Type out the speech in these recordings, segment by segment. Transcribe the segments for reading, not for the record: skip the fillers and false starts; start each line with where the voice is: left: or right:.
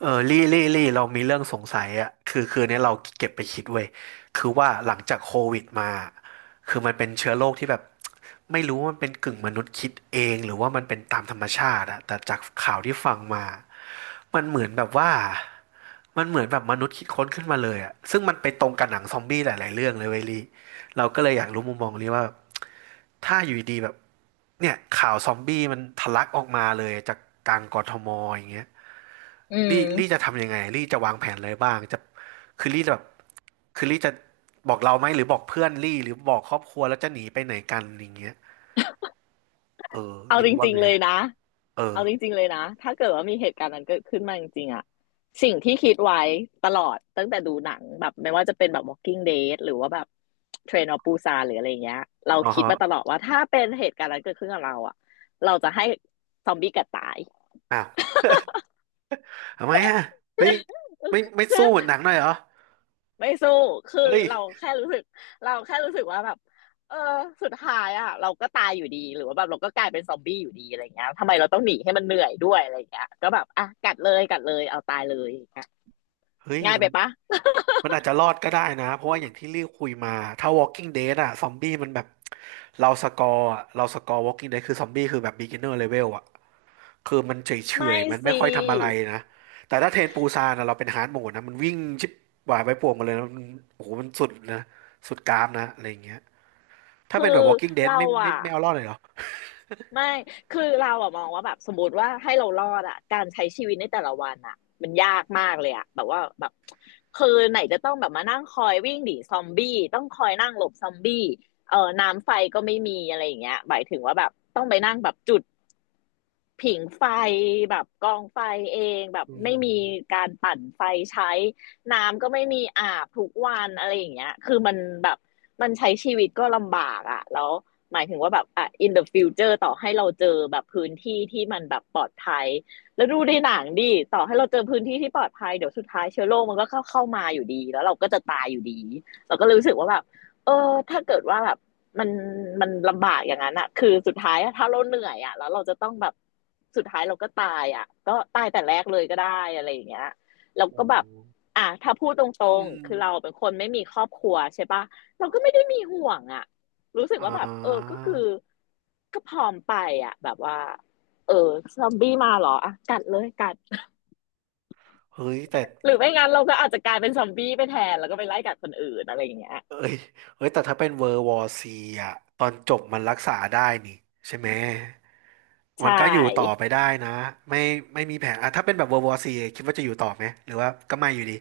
right: เออลี่เรามีเรื่องสงสัยอ่ะคือเนี้ยเราเก็บไปคิดเว้ยคือว่าหลังจากโควิดมาคือมันเป็นเชื้อโรคที่แบบไม่รู้ว่ามันเป็นกึ่งมนุษย์คิดเองหรือว่ามันเป็นตามธรรมชาติอะแต่จากข่าวที่ฟังมามันเหมือนแบบว่ามันเหมือนแบบมนุษย์คิดค้นขึ้นมาเลยอ่ะซึ่งมันไปตรงกับหนังซอมบี้หลายๆเรื่องเลยเว้ยลี่เราก็เลยอยากรู้มุมมองลี่ว่าถ้าอยู่ดีๆแบบเนี่ยข่าวซอมบี้มันทะลักออกมาเลยจากกลางกทมอย่างเงี้ย
left: อื
right: ลี่
left: ม
right: จะทำยังไงลี่จะวางแผนอะไรบ้างจะคือลี่จะแบบคือลี่จะบอกเราไหมหรือบอกเพื่อนลี่หรือบอกครอบครัวแล้วจะหนีไปไหนกันอย่างเงี้ยเออ
left: เอาจ
right: ลี่ว่า
left: ริง
right: ไง
left: ๆเลยนะ
right: เออ
left: เอาจริงๆเลยนะ ถ้าเกิดว่ามีเหตุการณ์นั้นเกิดขึ้นมาจริงๆอะสิ่งที่คิดไว้ตลอดตั้งแต่ดูหนังแบบไม่ว่าจะเป็นแบบ Walking Dead หรือว่าแบบ Train of Busan หรืออะไรเงี้ยเรา
right: อ๋อ
left: คิดมาต
right: ฮะ
left: ลอดว่าถ้าเป็นเหตุการณ์นั้นเกิดขึ้นกับเราอะเราจะให้ซอมบี้กัดตาย
right: อ้าว ทำไมอ่ะไม่ไม่สู้เหมือ นหนังหน่อยเหรอ
left: ไม่สู้ คือ
right: เฮ้ย
left: เราแค่รู้สึกว่าแบบ เออ สุดท้ายอ่ะ เราก็ตายอยู่ดี หรือว่าแบบเราก็กลายเป็นซอมบี้อยู่ดีอะไรเงี้ยทำไมเราต้องหนีให้มันเหนื่อยด้วยอะไรเงี้ยก็แบบ อ่ะ กัดเลยกัดเลยเอาตายเลยอย่างเงี้ย
right: เฮ้ย
left: ง่ายไป
right: มัน
left: ปะ
right: มันอาจจะรอดก็ได้นะเพราะว่าอย่างที่ลี่คุยมาถ้า Walking Dead อะซอมบี้มันแบบเราสกอร์อะเราสกอร์ Walking Dead คือซอมบี้คือแบบ beginner level อะ คือมันเฉยเฉ
left: ไม่
right: ยมันไม่
left: สิ
right: ค่อยทำอะไรนะ แต่ถ้าเทรนปูซานนะเราเป็นฮาร์ดโหมดนะมันวิ่งชิบหวายไปป่วงมาเลยนะมันโอ้โหมันสุดนะ สุดกรามนะอะไรอย่างเงี้ยถ้า
left: คื
right: เป็นแบ
left: อ
right: บ Walking Dead
left: เราอะ
right: ไม่เอารอดเลยเหรอ
left: ไม่ คือเราอะมองว่าแบบสมมติว่าให้เรารอดอะการใช้ชีวิตในแต่ละวันอะมันยากมากเลยอะแบบว่าแบบคือไหนจะต้องแบบมานั่งคอยวิ่งหนีซอมบี้ต้องคอยนั่งหลบซอมบี้เออน้ำไฟก็ไม่มีอะไรอย่างเงี้ยหมายถึงว่าแบบต้องไปนั่งแบบจุด ผิงไฟแบบกองไฟเองแบบ
right: อื
left: ไม่
right: ม
left: มีการปั่นไฟใช้น้ำก็ไม่มีอาบทุกวันอะไรอย่างเงี้ยคือมันแบบมันใช้ชีวิตก็ลำบากอะแล้วหมายถึงว่าแบบอ่ะ in the future ต่อให้เราเจอแบบพื้นที่ที่มันแบบปลอดภัยแล้วดูในหนังดิต่อให้เราเจอพื้นที่ที่ปลอดภัยเดี๋ยวสุดท้ายเชื้อโรคมันก็เข้ามาอยู่ดีแล้วเราก็จะตายอยู่ดีเราก็ลรู้สึกว่าแบบเออถ้าเกิดว่าแบบ มันมันลำบากอย่างนั้นอะคือสุดท้ายถ้าเราเหนื่อยอะแล้วเราจะต้องแบบสุดท้ายเราก็ตายอะก็ตายแต่แรกเลยก็ได้อะไรอย่างเงี้ยแล้วก็
right: โอ้
left: แบบอ่ะถ้าพูดตร
right: อื
left: ง
right: ม
left: ๆคือเราเป็นคนไม่มีครอบครัวใช่ปะเราก็ไม่ได้มีห่วงอะรู้สึก
right: อ่
left: ว่าแบบเออก็
right: า
left: คือก็พร้อมไปอะแบบว่าเออซอมบี้มาเหรออ่ะกัดเลยกัด
right: เฮ้ยแต่
left: หรือไม่งั้นเราก็อาจจะกลายเป็นซอมบี้ไปแทนแล้วก็ไปไล่กัดคนอื่นอะไรอย่างเงี้ย
right: เอ้ยเฮ้ยแต่ถ้าเป็นเวอร์วอร์ซีอ่ะตอนจบมันรักษาได้นี่ใช่ไหม
left: ใช
right: มันก็อยู่ต่อไป
left: ่
right: ได้นะ ไม่ไม่มีแผลอ่ะถ้าเป็นแบบเวอร์วอร์ซีคิดว่าจะอยู่ต่อไหมหรือว่าก็ไม่อยู่ดี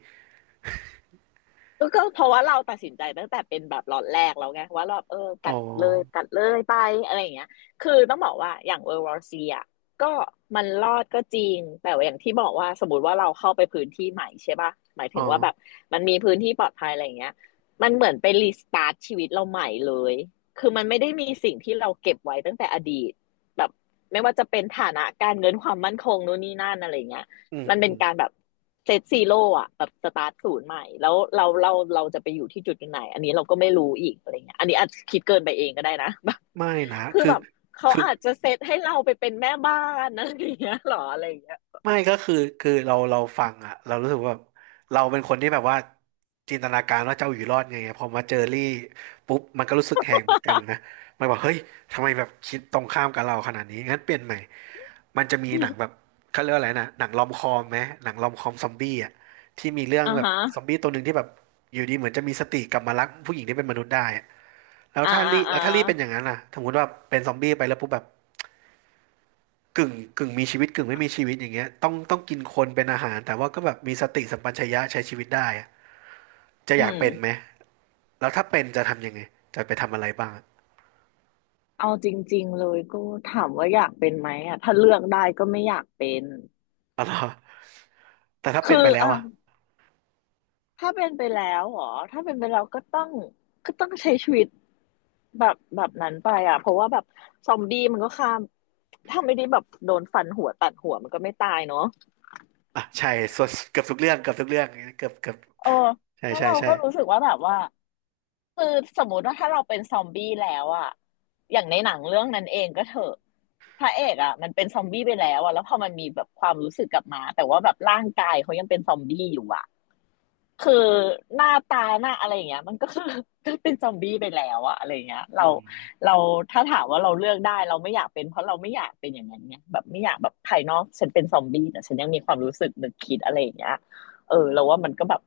left: ก็เพราะว่าเราตัดสินใจตั้งแต่เป็นแบบล็อตแรกแล้วไงว่าเราเออ
right: อ๋อ
left: กัดเลยกัดเลยไปอะไรอย่างเงี้ยคือต้องบอกว่าอย่าง World War C อ่ะก็มันรอดก็จริงแต่ว่าอย่างที่บอกว่าสมมติว่าเราเข้าไปพื้นที่ใหม่ใช่ปะหมาย
right: อ๋
left: ถึ
right: อ
left: งว่าแบบมันมีพื้นที่ปลอดภัยอะไรอย่างเงี้ยมันเหมือนไปรีสตาร์ทชีวิตเราใหม่เลยคือมันไม่ได้มีสิ่งที่เราเก็บไว้ตั้งแต่อดีตแบบไม่ว่าจะเป็นฐานะการเงินความมั่นคงนู่นนี่นั่นอะไรอย่างเงี้ย
right: อืม
left: มัน
right: อื
left: เป็น
right: ม
left: การแบบเซตซีโร่อะแบบสตาร์ทศูนย์ใหม่แล้วเราจะไปอยู่ที่จุดไหนอันนี้เราก็ไม่รู้อีกอะไรเงี้ยอันนี้อาจจะคิดเกินไปเองก็ได้นะ
right: ไม่นะ
left: คือ
right: คือ
left: แบบเขา
right: คือ
left: อาจจะเซตให้เราไปเป็นแม่บ้านอะไรเงี้ยหรออะไรเงี้ย
right: ไม่ก็คือเราฟังอะเรารู้สึกว่าแบบเราเป็นคนที่แบบว่าจินตนาการว่าเจ้าอยู่รอดไงพอมาเจอรี่ปุ๊บมันก็รู้สึกแหงเหมือนกันนะมันบอกเฮ้ยทำไมแบบคิดตรงข้ามกับเราขนาดนี้งั้นเปลี่ยนใหม่มันจะมีหนังแบบ เขาเรียกว่าอะไรนะหนังรอมคอมไหมหนังรอมคอมซอมบี้อะที่มีเรื่อง
left: อ่า
right: แบบ
left: ฮะ
right: ซอมบี้ตัวหนึ่งที่แบบอยู่ดีเหมือนจะมีสติกลับมารักผู้หญิงที่เป็นมนุษย์ได้อะแล้วถ้ารี่
left: อ่า
right: เป็นอย่างนั้นล่ะสมมติว่าเป็นซอมบี้ไปแล้วปุ๊บแบบ กึ่งมีชีวิตกึ่งไม่มีชีวิตอย่างเงี้ยต้องกินคนเป็นอาหารแต่ว่าก็แบบมีสติสัมปชัญญะใช้ชีวิตได้อะจะ
left: อื
right: อยาก
left: ม
right: เป็นไหมแล้วถ้าเป็นจะทำยังไงจะไปทำอะไรบ้างอะ
left: เอาจริงๆเลยก็ถามว่าอยากเป็นไหมอ่ะถ้าเลือกได้ก็ไม่อยากเป็น
right: อ๋อเหรอแต่ถ้าเป็
left: คื
right: น
left: อ
right: ไปแล้ว
left: อ่ะ
right: อะ
left: ถ้าเป็นไปแล้วเหรอถ้าเป็นไปแล้วก็ต้องก็ต้องใช้ชีวิตแบบนั้นไปอ่ะเพราะว่าแบบซอมบี้มันก็ฆ่าถ้าไม่ได้แบบโดนฟันหัวตัดหัวมันก็ไม่ตายเนาะ
right: อ่ะใช่ส่วนเกือบทุกเรื่องเกือบ
left: เออ
right: ใช่
left: แล้ว
right: ใช่
left: เรา
right: ใช่
left: ก็รู้สึกว่าแบบว่าคือสมมติว่าถ้าเราเป็นซอมบี้แล้วอะอย่างในหนังเรื่องนั้นเองก็เถอะพระเอกอะมันเป็นซอมบี้ไปแล้วอะแล้วพอมันมีแบบความรู้สึกกลับมาแต่ว่าแบบร่างกายเขายังเป็นซอมบี้อยู่อะ คือหน้าอะไรอย่างเงี้ยมันก็คือ ก็เป็นซอมบี้ไปแล้วอะอะไรอย่างเงี้ย
right: อืม
left: เราถ้าถามว่าเราเลือกได้เราไม่อยากเป็นเพราะเราไม่อยากเป็นอย่างนั้นเนี่ยแบบไม่อยากแบบภายนอกฉันเป็นซอมบี้แต่ฉันยังมีความรู้สึกนึกคิดอะไรอย่างเงี้ยเออเราว่ามันก็แบบ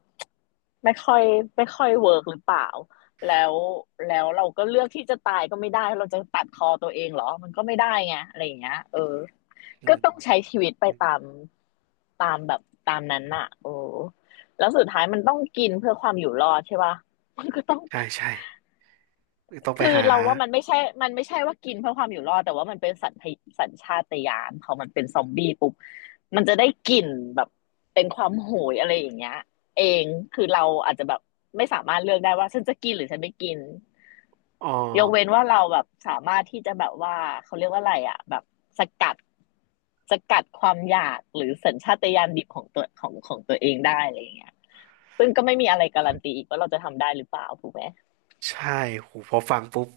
left: ไม่ค่อยไม่ค่อยเวิร์กหรือเปล่าแล้วแล้วเราก็เลือกที่จะตายก็ไม่ได้ เราจะตัดคอตัวเองเหรอ มันก็ไม่ได้ไง อะไรอย่างเงี้ยเออ
right: อื
left: ก็
right: ม
left: ต้องใช้ชีวิตไปตามตามแบบตามนั้นน่ะโอ้แล้วสุดท้ายมันต้องกินเพื่อความอยู่รอดใช่ป่ะมันก็ต้อง
right: ใช่ใช่ต้องไป
left: คือ
right: หา
left: เราว่ามันไม่ใช่ว่ากินเพื่อความอยู่รอดแต่ว่ามันเป็นสัญชาตญาณพอมันเป็นซอมบี้ปุ๊บมันจะได้กลิ่นแบบเป็นความโหยอะไรอย่างเงี้ยเองคือเราอาจจะแบบไม่สามารถเลือกได้ว่าฉันจะกินหรือฉันไม่กิน
right: อ๋อ
left: ยกเว้นว่าเราแบบสามารถที่จะแบบว่าเขาเรียกว่าอะไรอ่ะแบบสกัดสกัดความอยากหรือสัญชาตญาณดิบของตัวของตัวเองได้อะไรอย่างเงี้ยซึ่งก็ไม่มีอะไรการันตีอีกว่าเราจะทำได้หรือเปล่าถูกไหม
right: ใช่หูพอฟังปุ๊บ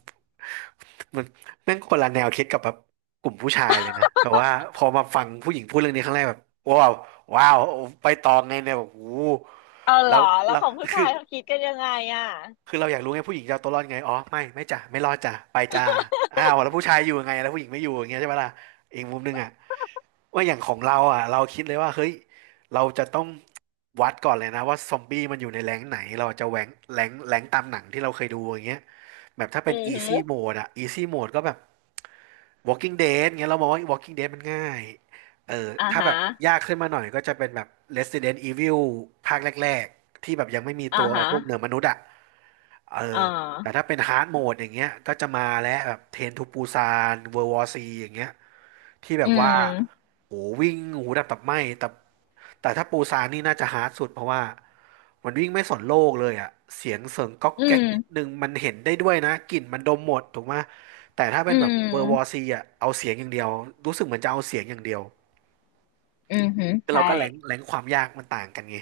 right: มันแม่งคนละแนวคิดกับแบบกลุ่มผู้ชายเลยนะแบบว่าพอมาฟังผู้หญิงพูดเรื่องนี้ครั้งแรกแบบว้าวว้าวไปตองไงเนี่ยแบบโอ้โห
left: เอาเหร
right: แล้
left: อ
right: ว
left: แล้ว
right: เรา
left: ของผู้
right: คื
left: ชา
right: อ
left: ยเขาคิดกันยังไงอ่ะ
right: เราอยากรู้ไงผู้หญิงจะเอาตัวรอดไงอ๋อไม่จ้ะไม่รอดจ้ะไปจ้าอ้าวแล้วผู้ชายอยู่ยังไงแล้วผู้หญิงไม่อยู่อย่างเงี้ยใช่ปะล่ะอีกมุมหนึงอ่ะว่าอย่างของเราอ่ะเราคิดเลยว่าเฮ้ยเราจะต้องวัดก่อนเลยนะว่าซอมบี้มันอยู่ในแรงค์ไหนเราจะแหวงแรงค์ตามหนังที่เราเคยดูอย่างเงี้ยแบบถ้า
left: อื
right: เป็น
left: อหือ
right: easy mode อะ easy mode ก็แบบ Walking Dead เงี้ยเรามองว่า Walking Dead มันง่ายเออ
left: อ่า
right: ถ้าแบ
left: ฮะ
right: บยากขึ้นมาหน่อยก็จะเป็นแบบ Resident Evil ภาคแรกๆที่แบบยังไม่มี
left: อ่า
right: ตัว
left: ฮะ
right: พวกเหนือมนุษย์อะ เอ
left: อ่
right: อแต่
left: า
right: ถ้าเป็นฮาร์ดโหมดอย่างเงี้ยก็จะมาแล้วแบบเทนทูปูซานเวอร์วอซีอย่างเงี้ยที่แบ
left: อื
right: บว่า
left: ม
right: โหวิ่งหูดับตับไหม้แต่แต่ถ้าปูซานนี่น่าจะฮาร์ดสุดเพราะว่ามันวิ่งไม่สนโลกเลยอ่ะเสียงเสริงก๊อก
left: อื
right: แก๊กนิดนึ
left: ม
right: งมันเห็นได้ด้วยนะกลิ่นมันดมหมดถูกไหมแต่ถ้าเป็
left: อื
right: นแบบ
left: ม
right: เวอร์วอซีอ่ะเอาเสียงอย่างเดียวรู้สึกเหมือนจะเอาเสียงอย่างเดียว
left: อือหือ
right: คือเรา
left: ใช่
right: ก็แรงแรงความยากมันต่างกันไง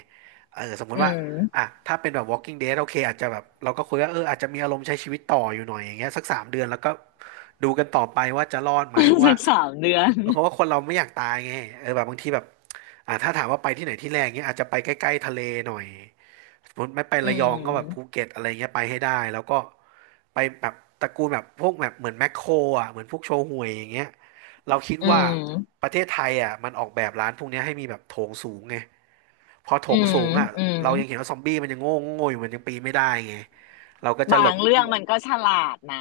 right: เออสมมุ
left: อื
right: ติว่า
left: ม
right: อ่ะถ้าเป็นแบบ Walking Dead โอเคอาจจะแบบเราก็คุยว่าเอออาจจะมีอารมณ์ใช้ชีวิตต่ออยู่หน่อยอย่างเงี้ยสัก3 เดือนแล้วก็ดูกันต่อไปว่าจะรอดไหมเพ ราะว่า
left: สักสามเดือน
right: เพราะว่าคนเราไม่อยากตายไงเออแบบบางทีแบบถ้าถามว่าไปที่ไหนที่แรกเงี้ยอาจจะไปใกล้ๆทะเลหน่อยสมมติไม่ไป
left: อื
right: ระยองก็แบบภู
left: ม
right: เก็ตอะไรเงี้ยไปให้ได้แล้วก็ไปแบบตระกูลแบบพวกแบบเหมือนแมคโครอ่ะเหมือนพวกโชห่วยอย่างเงี้ยเราคิด
left: อื
right: ว่า
left: ม
right: ประเทศไทยอ่ะมันออกแบบร้านพวกเนี้ยให้มีแบบโถงสูงไงพอโถ
left: อื
right: ง
left: ม
right: สูงอ่ะ
left: อืม
right: เรายังเห็นว่าซอมบี้มันยังโง่โง่อยู่มันยังปีนไม่ได้ไงเราก็จะ
left: บา
right: หล
left: ง
right: บ
left: เรื่องมันก็ฉลาดนะ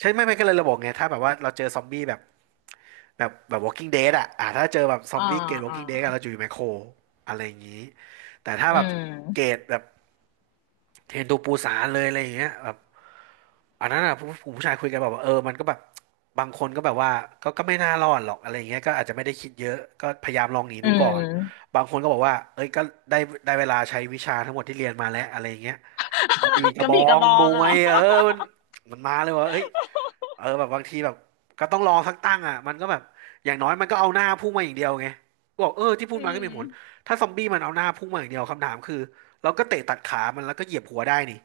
right: ใช่ไม่ก็เลยเราบอกไงถ้าแบบว่าเราเจอซอมบี้แบบ Walking Dead อ่ะถ้าเจอแบบซอ
left: อ่า
right: มบี้เกรด
left: อ่า
right: Walking Dead อะเราจะอยู่ไมโครอะไรอย่างนี้แต่ถ้าแบ
left: อื
right: บ
left: ม
right: เกรดแบบเทรนทูปูซานเลยอะไรอย่างเงี้ยแบบ อันนั้นอ่ะผู้ชายคุยกันแบบว่าเออมันก็แบบบางคนก็แบบว่าก็ไม่น่ารอดหรอกอะไรอย่างเงี้ยก็อาจจะไม่ได้คิดเยอะก็พยายามลองหนี
left: อื
right: ดูก่อ
left: ม
right: นบางคนก็บอกว่าเอ้ยก็ได้ได้เวลาใช้วิชาทั้งหมดที่เรียนมาแล้วอะไรอย่างเงี้ยก็มีก
left: ก
right: ระ
left: ระ
right: บอ
left: บี่กระ
right: ง
left: บอ
right: ม
left: งอะ
right: ว
left: เหร
right: ย
left: อ
right: เออมันมันมาเลยว่าเอ้ยเออแบบบางทีแบบก็ต้องลองสักตั้งอ่ะมันก็แบบอย่างน้อยมันก็เอาหน้าพุ่งมาอย่างเดียวไงก็บอกเออที่พู
left: อื
right: ดมาก็
left: ม
right: มีผลถ้าซอมบี้มันเอาหน้าพุ่งมาอย่างเดียวคำถามคือเราก็เตะตัดขามันแล้วก็เหยียบหัวได้นี่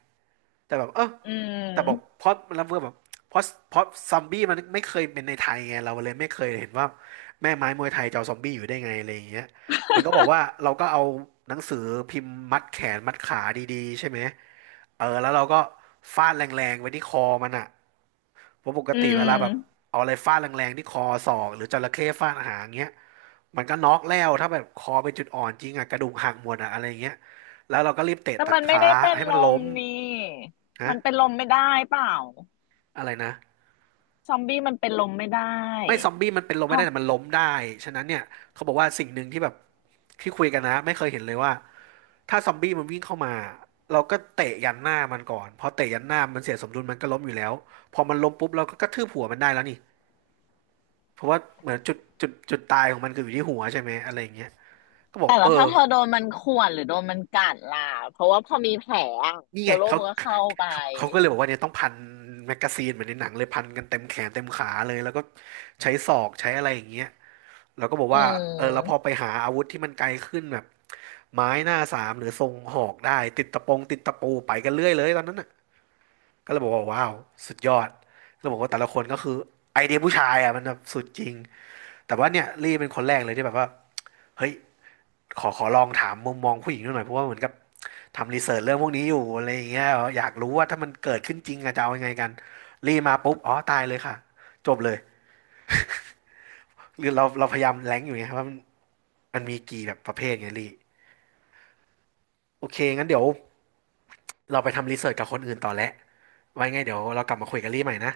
right: แต่แบบเออ
left: อื
right: แต่บอก
left: ม
right: เพราะแล้วเพื่อแบบเพราะเพราะซอมบี้มันไม่เคยเป็นในไทยไงเราเลยไม่เคยเห็นว่าแม่ไม้มวยไทยจะเอาซอมบี้อยู่ได้ไงอะไรอย่างเงี้ยมันก็บอกว่าเราก็เอาหนังสือพิมพ์มัดแขนมัดขาดีๆใช่ไหมเออแล้วเราก็ฟาดแรงๆไว้ที่คอมันอะเพราะปก
left: อื
right: ติเวลาแบบ
left: ม
right: เอาอะไรฟาดแรงๆที่คอศอกหรือจระเข้ฟาดหางเงี้ยมันก็น็อกแล้วถ้าแบบคอเป็นจุดอ่อนจริงอะกระดูกหักหมดอะอะไรอย่างเงี้ยแล้วเราก็รีบเตะ
left: แต่
right: ตัด
left: มันไม่
right: ขา
left: ได้เป็น
right: ให้
left: ล
right: มันล้
left: ม
right: ม
left: นี่
right: นะ
left: มันเป็นลมไม่ได้เปล่า
right: อะไรนะ
left: ซอมบี้มันเป็นลมไม่ได้
right: ไม่ซอมบี้มันเป็นลม
left: เพ
right: ไม่ได้
left: ราะ
right: แต่มันล้มได้ ฉะนั้นเนี่ยเขาบอกว่าสิ่งหนึ่งที่แบบที่คุยกันนะไม่เคยเห็นเลยว่าถ้าซอมบี้มันวิ่งเข้ามาเราก็เตะยันหน้ามันก่อนพอเตะยันหน้ามันเสียสมดุลมันก็ล้มอยู่แล้วพอมันล้มปุ๊บเราก็กระทืบหัวมันได้แล้วนี่เพราะว่าเหมือนจุดตายของมันคืออยู่ที่หัวใช่ไหมอะไรอย่างเงี้ยก็บอก
left: แต่
right: เอ
left: ละ
right: อ
left: ถ้าเธอโดนมันข่วนหรือโดนมันกัดล่ะ เพราะว่าพอมีแผลอะ
right: นี่ไง
left: เชื้อโรค
right: เขา
left: มันก็เข้าไป
right: เขาก็เลยบอกว่าเนี่ยต้องพันแมกกาซีนเหมือนในหนังเลยพันกันเต็มแขนเต็มขาเลยแล้วก็ใช้ศอกใช้อะไรอย่างเงี้ยเราก็บอก
left: อื
right: ว่าเออแล้วพอ
left: ม
right: ไปหาอาวุธที่มันไกลขึ้นแบบ ไม้หน้าสามหรือทรงหอกได้ติดตะปงติดตะปูไปกันเรื่อยเลยตอนนั้นน่ะก็เลยบอกว่าว้าวสุดยอดก็บอกว่าแต่ละคนก็คือไอเดียผู้ชายอ่ะมันแบบสุดจริงแต่ว่าเนี่ยลี่เป็นคนแรกเลยที่แบบว่าเฮ้ยขอลองถามมุมมองผู้หญิงดูหน่อยเพราะว่าเหมือนกับทำรีเสิร์ชเรื่องพวกนี้อยู่อะไรอย่างเงี้ยอยากรู้ว่าถ้ามันเกิดขึ้นจริงอะจะเอายังไงกันลี่มาปุ๊บอ๋อตายเลยค่ะจบเลยหรือเราพยายามแรงอยู่ไงครับว่ามันมันมีกี่แบบประเภทไงลี่โอเคงั้นเดี๋ยวเราไปทำรีเสิร์ชกับคนอื่นต่อแล้ว ไว้ไงเดี๋ยวเรากลับมาคุยกันรี่ใหม่นะ